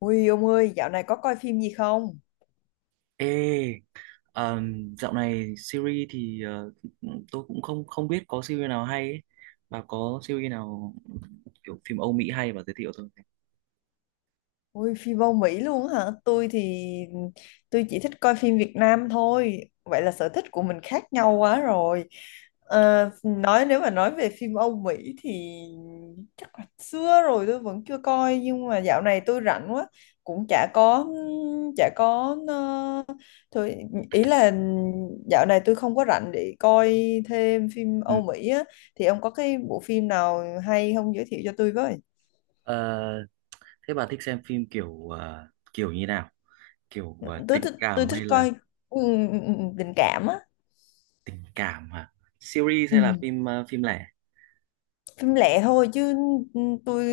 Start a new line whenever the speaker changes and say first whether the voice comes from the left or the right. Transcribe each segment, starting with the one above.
left: Ui ông ơi, dạo này có coi phim gì không?
right: Ê, dạo này series thì tôi cũng không không biết có series nào hay ấy. Bà có series nào kiểu phim Âu Mỹ hay bà giới thiệu tôi với.
left: Ui, phim Âu Mỹ luôn á hả? Tôi thì tôi chỉ thích coi phim Việt Nam thôi. Vậy là sở thích của mình khác nhau quá rồi. Ờ, nói nếu mà nói về phim Âu Mỹ thì chắc là xưa rồi tôi vẫn chưa coi, nhưng mà dạo này tôi rảnh quá, cũng chả có ờ, thôi, ý là dạo này tôi không có rảnh để coi thêm phim
right: Ừ.
left: Âu Mỹ á, thì ông có cái bộ phim nào hay không giới thiệu cho tôi với?
right: Ờ, thế bà thích xem phim kiểu kiểu như nào? Kiểu
left: tôi
right: tình
left: thích tôi
right: cảm
left: thích
right: hay là
left: coi, ừ, tình cảm á.
right: tình cảm hả? Series
left: Ừ.
right: hay là phim phim lẻ?
left: Phim lẻ thôi chứ. Tôi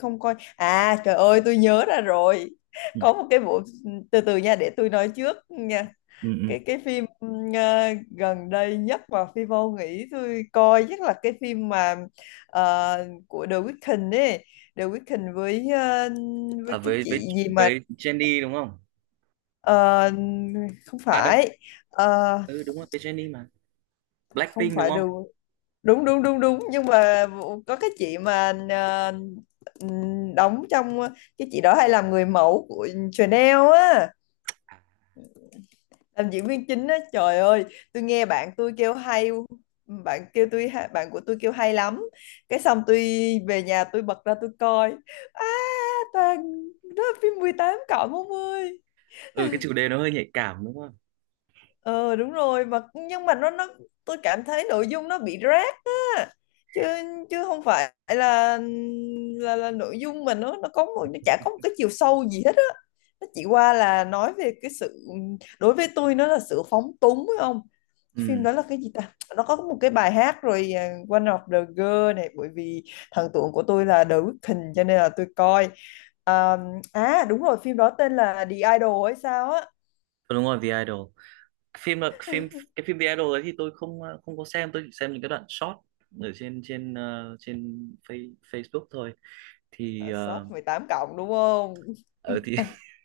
left: không coi. À trời ơi tôi nhớ ra rồi,
right: Ừ.
left: có một cái bộ, từ từ nha để tôi nói trước nha.
right: Ừ, ừ.
left: Cái phim gần đây nhất mà phi vô nghĩ tôi coi chắc là cái phim mà của The Weeknd ấy. The Weeknd với
right: À,
left: cái
right: với
left: chị gì mà
right: với Jennie đúng không?
left: ờ, không
right: À đâu,
left: phải. Ờ,
right: ừ đúng rồi với Jennie mà.
left: không
right: Blackpink đúng
left: phải The
right: không?
left: Đúng đúng đúng đúng, nhưng mà có cái chị mà đóng trong, cái chị đó hay làm người mẫu của Chanel á,
right: À,
left: làm diễn viên chính á. Trời ơi, tôi nghe bạn tôi kêu hay, bạn của tôi kêu hay lắm, cái xong tôi về nhà tôi bật ra tôi coi. À, toàn, đó là phim 18+ 40.
right: ừ cái chủ đề nó hơi nhạy cảm đúng không?
left: Ờ đúng rồi, mà nhưng mà nó tôi cảm thấy nội dung nó bị rác á, chứ chứ không phải là, là nội dung mà nó có một, nó chả có một cái chiều sâu gì hết á. Nó chỉ qua là nói về cái sự, đối với tôi nó là sự phóng túng, phải không? Phim
right: Ừ,
left: đó là cái gì ta, nó có một cái bài hát rồi, à, One of the Girl, này bởi vì thần tượng của tôi là The Weeknd cho nên là tôi coi. à, À đúng rồi, phim đó tên là The Idol hay sao á.
right: đúng rồi, The Idol. Phim là phim cái phim The Idol đấy thì tôi không không có xem, tôi chỉ xem những cái đoạn short ở trên trên trên face, Facebook thôi thì
left: Là short
right: ờ
left: 18+ đúng không?
right: ở thì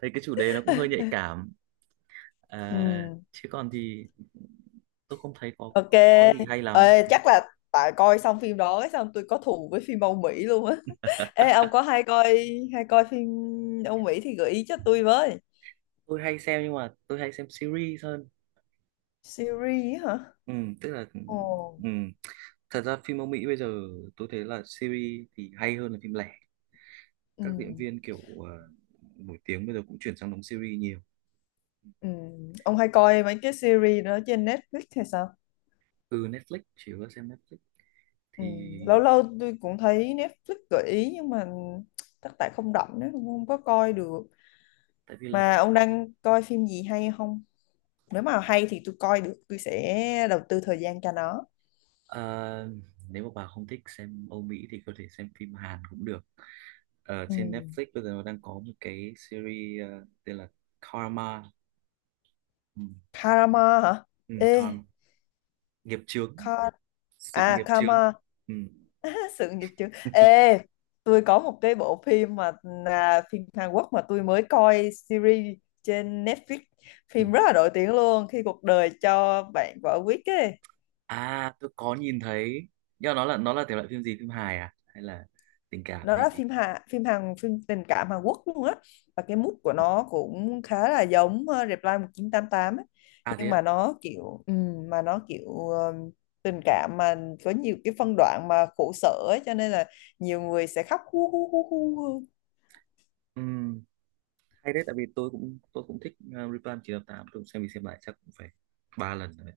right: thấy cái chủ đề nó cũng hơi nhạy cảm à,
left: Ừ.
right: chứ còn thì tôi không thấy có
left: Ok.
right: có có gì hay lắm.
left: Ê, chắc là tại coi xong phim đó ấy, xong tôi có thù với phim Âu Mỹ luôn á. Ê, ông có hay coi phim Âu Mỹ thì gợi ý cho tôi với.
right: Tôi hay xem nhưng mà tôi hay xem series hơn,
left: Series á hả?
right: ừ, tức là,
left: Ồ.
right: ừ. Thật ra phim Âu Mỹ bây giờ tôi thấy là series thì hay hơn là phim lẻ,
left: Ừ.
right: các diễn viên kiểu ờ, nổi tiếng bây giờ cũng chuyển sang đóng series nhiều.
left: Ừ. Ông hay coi mấy cái series đó trên Netflix hay sao?
right: Ừ, Netflix, chỉ có xem Netflix
left: Ừ.
right: thì
left: Lâu lâu tôi cũng thấy Netflix gợi ý nhưng mà chắc tại không rảnh nữa, không có coi được.
right: tại vì là
left: Mà ông đang coi phim gì hay không? Nếu mà hay thì tôi coi được, tôi sẽ đầu tư thời gian cho nó.
right: ờ, nếu mà bà không thích xem Âu Mỹ thì có thể xem phim Hàn cũng được. Ở
left: Ừ.
right: trên Netflix bây giờ nó đang có một cái series tên là Karma, ừ,
left: Karma hả?
right: ừ,
left: Ê,
right: Karma, nghiệp chướng,
left: Kar...
right: sự
left: à
right: nghiệp chướng.
left: Karma.
right: Ừ.
left: Sự nghiệp chứ. Ê, tôi có một cái bộ phim mà là phim Hàn Quốc mà tôi mới coi series trên Netflix.
right: Ừ.
left: Phim rất là nổi tiếng luôn, khi cuộc đời cho bạn quả quýt ấy.
right: À tôi có nhìn thấy nhưng mà nó là thể loại phim gì, phim hài à hay là tình cảm
left: Nó
right: hay
left: là
right: gì?
left: phim Hàn, phim tình cảm Hàn Quốc luôn á, và cái mood của nó cũng khá là giống Reply 1988 ấy.
right: À thế
left: Nhưng
right: á,
left: mà nó kiểu tình cảm mà có nhiều cái phân đoạn mà khổ sở ấy cho nên là nhiều người sẽ khóc hu hu hu hu.
right: ừ, hay đấy tại vì tôi cũng thích Reply 988, tôi cũng xem đi xem lại chắc cũng phải 3 lần rồi.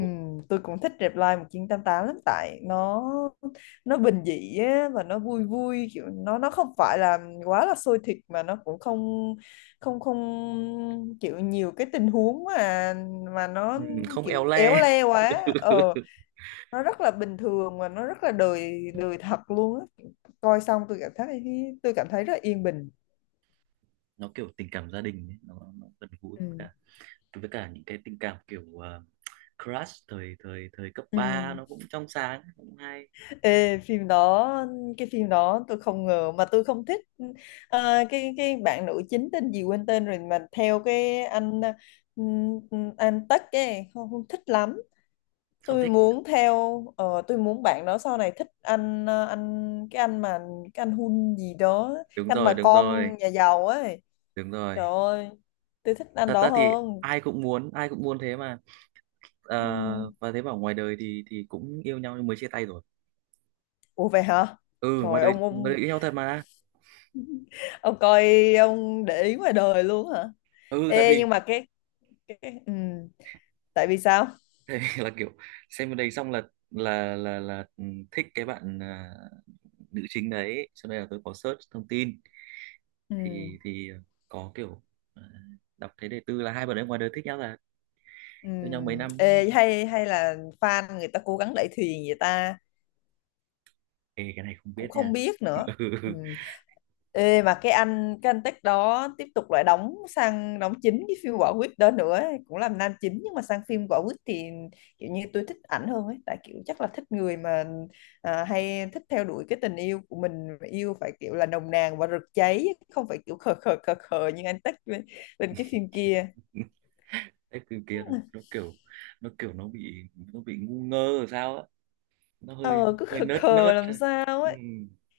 left: Ừ, tôi cũng thích Reply 1988 lắm, tại nó bình dị á, và nó vui vui, kiểu nó không phải là quá là sôi thịt, mà nó cũng không không không kiểu nhiều cái tình huống mà nó
right: Ừ, không éo
left: kiểu éo
right: le.
left: le quá. Ờ, nó rất là bình thường và nó rất là đời đời thật luôn á, coi xong tôi cảm thấy, tôi cảm thấy rất yên bình.
right: Nó kiểu tình cảm gia đình ấy, nó gần gũi
left: Ừ.
right: với cả những cái tình cảm kiểu crush thời thời thời cấp
left: Ừ.
right: ba, nó cũng trong sáng cũng hay.
left: Ê, phim đó, cái phim đó tôi không ngờ mà tôi không thích. Cái bạn nữ chính tên gì quên tên rồi, mà theo cái ừm, anh Tắc ấy, không, không thích lắm.
right: Không
left: Tôi
right: thích.
left: muốn theo, tôi muốn bạn đó sau này thích anh, cái anh mà, cái anh Hun gì đó, cái
right: Đúng
left: anh mà
right: rồi, đúng rồi,
left: con nhà giàu ấy.
right: đúng rồi.
left: Trời ơi, tôi thích anh
right: Thật
left: đó
right: ra thì
left: hơn.
right: ai cũng muốn, ai cũng muốn thế mà. Ờ,
left: Ừm.
right: và thế bảo ngoài đời thì cũng yêu nhau nhưng mới chia tay rồi.
left: Ủa vậy hả?
right: Ừ,
left: Trời,
right: ngoài đời yêu nhau thật mà.
left: ông coi, ông để ý ngoài đời luôn hả?
right: Ừ tại
left: Ê
right: vì
left: nhưng mà cái, ừ, tại vì sao?
right: tại vì là kiểu xem bên đấy xong là là ừ, thích cái bạn à, nữ chính đấy cho nên là tôi có search thông tin
left: Ừ.
right: thì có kiểu à, đọc thấy đề tư là hai bạn ấy ngoài đời thích nhau là
left: Ừ.
right: yêu nhau mấy năm đấy.
left: Ê, hay hay là fan người ta cố gắng đẩy thuyền vậy ta?
right: Ê, cái này không
left: Cũng
right: biết
left: không
right: nha.
left: biết nữa. Ừ. Ê, mà cái anh tech đó tiếp tục lại đóng, sang đóng chính cái phim Quả Quýt đó nữa ấy, cũng làm nam chính. Nhưng mà sang phim Quả Quýt thì kiểu như tôi thích ảnh hơn ấy, tại kiểu chắc là thích người mà, à, hay thích theo đuổi cái tình yêu của mình yêu phải kiểu là nồng nàn và rực cháy, không phải kiểu khờ khờ khờ khờ như anh tech bên, bên cái phim kia.
right: Cái từ kia nó kiểu nó bị ngu ngơ rồi sao á, nó hơi
left: Ờ cứ
right: hơi
left: khờ
right: nớt
left: khờ
right: nớt.
left: làm sao
right: Ừ.
left: ấy,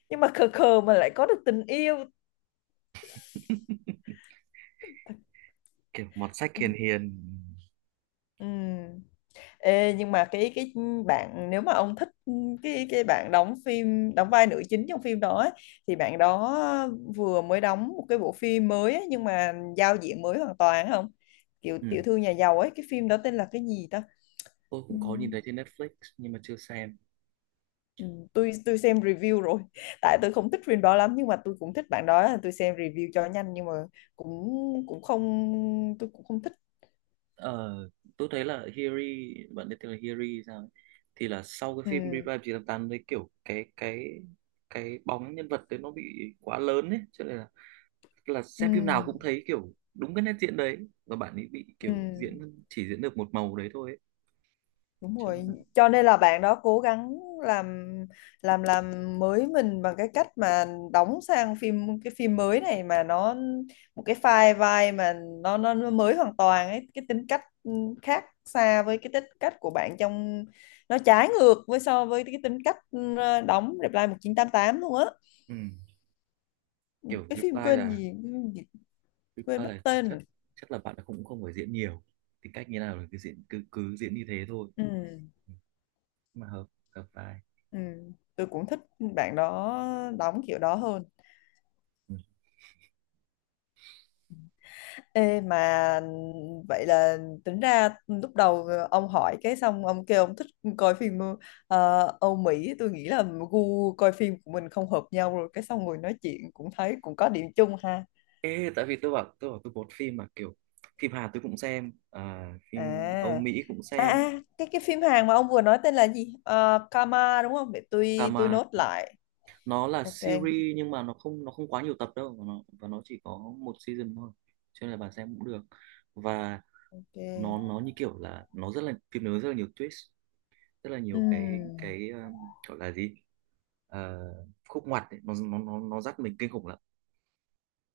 left: nhưng mà khờ khờ mà lại có được tình yêu.
right: Kiểu mọt sách hiền hiền.
left: Ừ. Ê, nhưng mà cái bạn, nếu mà ông thích cái, bạn đóng phim, đóng vai nữ chính trong phim đó ấy, thì bạn đó vừa mới đóng một cái bộ phim mới ấy, nhưng mà giao diện mới hoàn toàn, không kiểu
right: Ừ.
left: tiểu thư nhà giàu ấy, cái phim đó tên là cái gì ta?
right: Tôi
left: Ừ.
right: cũng có nhìn thấy trên Netflix nhưng mà chưa xem.
left: Ừ, tôi xem review rồi tại tôi không thích phim đó lắm, nhưng mà tôi cũng thích bạn đó, tôi xem review cho nhanh, nhưng mà cũng, cũng không tôi cũng không thích.
right: Ờ, tôi thấy là Hiri, bạn biết tên là Hiri sao ấy. Thì là sau cái
left: Ừ.
right: phim Revive 988 đấy kiểu cái bóng nhân vật đấy nó bị quá lớn ấy cho nên là xem phim nào
left: Ừ.
right: cũng thấy kiểu đúng cái nét diễn đấy, và bạn ấy bị
left: Ừ.
right: kiểu diễn chỉ diễn được một màu đấy thôi ấy.
left: Đúng
right: Cho nên
left: rồi,
right: là
left: cho nên là bạn đó cố gắng làm làm mới mình bằng cái cách mà đóng sang phim, cái phim mới này mà nó một cái file vai mà nó mới hoàn toàn ấy, cái tính cách khác xa với cái tính cách của bạn trong, nó trái ngược với, so với cái tính cách đóng Reply 1988 luôn á.
right: ừ, kiểu
left: Cái phim
right: Reply
left: quên
right: là
left: gì, quên gì- quên mất tên
right: Chắc
left: rồi.
right: chắc là bạn ấy cũng không phải diễn nhiều, tính cách như nào là cứ diễn cứ cứ diễn như thế thôi.
left: Ừ,
right: Ừ, mà hợp hợp vai.
left: ừ, tôi cũng thích bạn đó đóng kiểu đó hơn.
right: Ừ.
left: Ê mà vậy là tính ra lúc đầu ông hỏi, cái xong ông kêu ông thích coi phim Âu Mỹ, tôi nghĩ là gu coi phim của mình không hợp nhau rồi, cái xong ngồi nói chuyện cũng thấy cũng có điểm chung ha.
right: Ê, tại vì tôi bảo tôi bột phim mà kiểu phim Hàn tôi cũng xem à, phim Âu
left: à
right: Mỹ cũng
left: à
right: xem
left: à, cái phim Hàn mà ông vừa nói tên là gì? Ờ, Karma đúng không, để
right: cả
left: tôi
right: mà
left: nốt lại.
right: nó là
left: Ok.
right: series nhưng mà nó không quá nhiều tập đâu, và nó chỉ có một season thôi cho nên là bà xem cũng được. Và
left: Ok.
right: nó như kiểu là nó rất là phim, nó rất là nhiều twist, rất là nhiều cái
left: Ừm,
right: gọi là gì? Ờ, khúc ngoặt ấy. Nó, nó dắt mình kinh khủng lắm,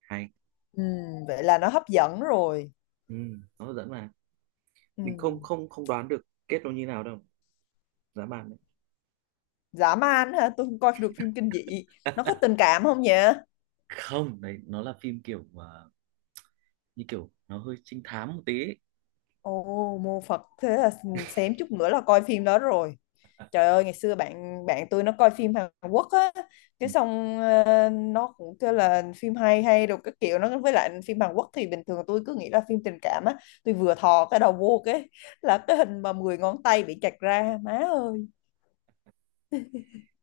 right: hay.
left: ừm, vậy là nó hấp dẫn rồi.
right: Ừ, nó hấp dẫn mà mình không
left: Ừm,
right: không không đoán được kết nó như nào đâu, dã man
left: dã man hả, tôi không coi được phim kinh dị,
right: đấy.
left: nó có tình cảm không nhỉ?
right: Không đấy, nó là phim kiểu mà như kiểu nó hơi trinh thám một tí ấy.
left: Ồ, mô Phật, thế là xém chút nữa là coi phim đó rồi. Trời ơi, ngày xưa bạn bạn tôi nó coi phim Hàn Quốc á,
right: Ừ.
left: cái xong nó cũng kêu là phim hay hay rồi cái kiểu nó, với lại phim Hàn Quốc thì bình thường tôi cứ nghĩ là phim tình cảm á, tôi vừa thò cái đầu vô cái là cái hình mà 10 ngón tay bị chặt ra, má ơi.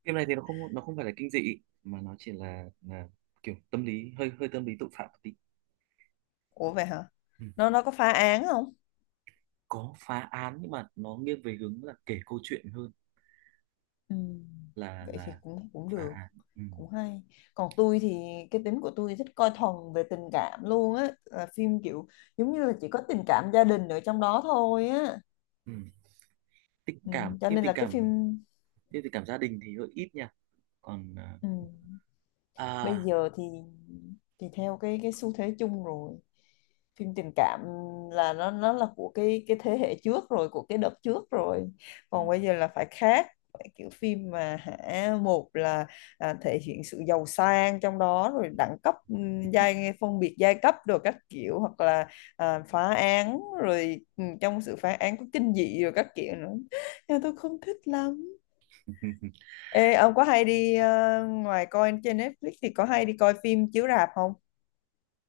right: Phim này thì nó không phải là kinh dị mà nó chỉ là kiểu tâm lý hơi hơi tâm lý tội phạm một tí.
left: Ủa vậy hả?
right: Ừ.
left: Nó có phá án không?
right: Có phá án nhưng mà nó nghiêng về hướng là kể câu chuyện hơn
left: Ừ.
right: là
left: Vậy thì cũng cũng
right: phá
left: được,
right: án. Ừ.
left: cũng hay. Còn tôi thì cái tính của tôi thích coi thuần về tình cảm luôn á, là phim kiểu giống như là chỉ có tình cảm gia đình ở trong đó thôi á.
right: Ừ. Tình
left: Ừ.
right: cảm,
left: Cho
right: phim
left: nên
right: tình
left: là cái
right: cảm,
left: phim,
right: phim tình cảm gia đình thì hơi ít nha, còn à
left: ừ, bây
right: à,
left: giờ thì theo cái, xu thế chung rồi, phim tình cảm là nó là của cái, thế hệ trước rồi, của cái đợt trước rồi, còn bây giờ là phải khác, phải kiểu phim mà hả, một là, à, thể hiện sự giàu sang trong đó rồi đẳng cấp, giai, phân biệt giai cấp rồi các kiểu, hoặc là à, phá án rồi, trong sự phá án có kinh dị rồi các kiểu nữa, nhưng mà tôi không thích lắm. Ê, ông có hay đi, ngoài coi trên Netflix thì có hay đi coi phim chiếu rạp không?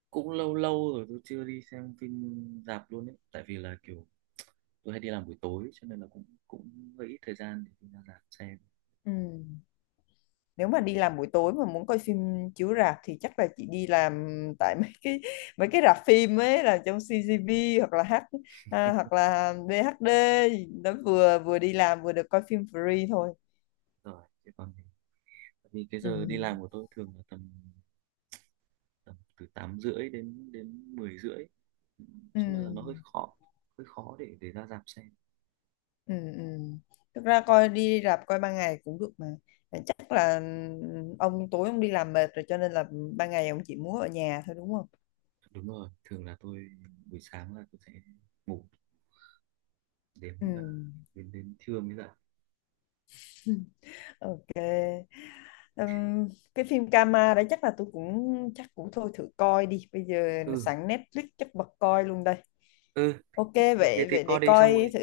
right: cũng lâu lâu rồi tôi chưa đi xem phim rạp luôn ấy tại vì là kiểu tôi hay đi làm buổi tối cho nên là cũng cũng hơi ít thời gian để đi ra rạp xem
left: Ừ. Nếu mà đi làm buổi tối mà muốn coi phim chiếu rạp thì chắc là chị đi làm, tại mấy cái, rạp phim ấy là trong CGV hoặc là H, à, hoặc là BHD đó, vừa vừa đi làm vừa được coi phim free thôi.
right: rồi chứ còn thì- tại vì cái
left: Ừ.
right: giờ đi làm của tôi thường là tầm tầm từ 8 rưỡi đến đến 10 rưỡi cho nên là
left: Ừ.
right: nó hơi khó, hơi khó để ra rạp xem.
left: Ừ. Ừ. Thực ra coi đi rạp coi ban ngày cũng được mà. Chắc là, ừ, ông tối ông đi làm mệt rồi cho nên là ban ngày ông chỉ muốn ở nhà thôi đúng không?
right: Đúng rồi, thường là tôi buổi sáng là tôi sẽ ngủ đến
left: Ừ.
right: à, đến đến trưa mới dậy.
left: Ừ. Ừ. Ừm, cái phim Kama đấy chắc là tôi cũng chắc cũng thôi thử coi đi, bây giờ
right: Ừ,
left: sẵn Netflix chắc bật coi luôn đây.
right: ừ,
left: Ok, vậy
right: thì
left: vậy
right: coi
left: để
right: đi
left: coi thử.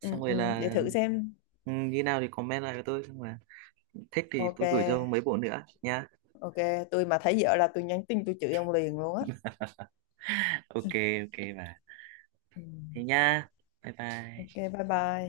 left: Ừ,
right: xong rồi
left: ừ,
right: là
left: để thử xem.
right: ừ, như nào thì comment lại với tôi xong mà thích thì
left: Ok.
right: tôi gửi cho mấy bộ nữa nha.
left: Ok. Tôi mà thấy vợ là tôi nhắn tin tôi chửi ông liền luôn á.
right: Ok, ok bà,
left: Ừ.
right: thế nha, bye
left: Ok,
right: bye.
left: bye bye.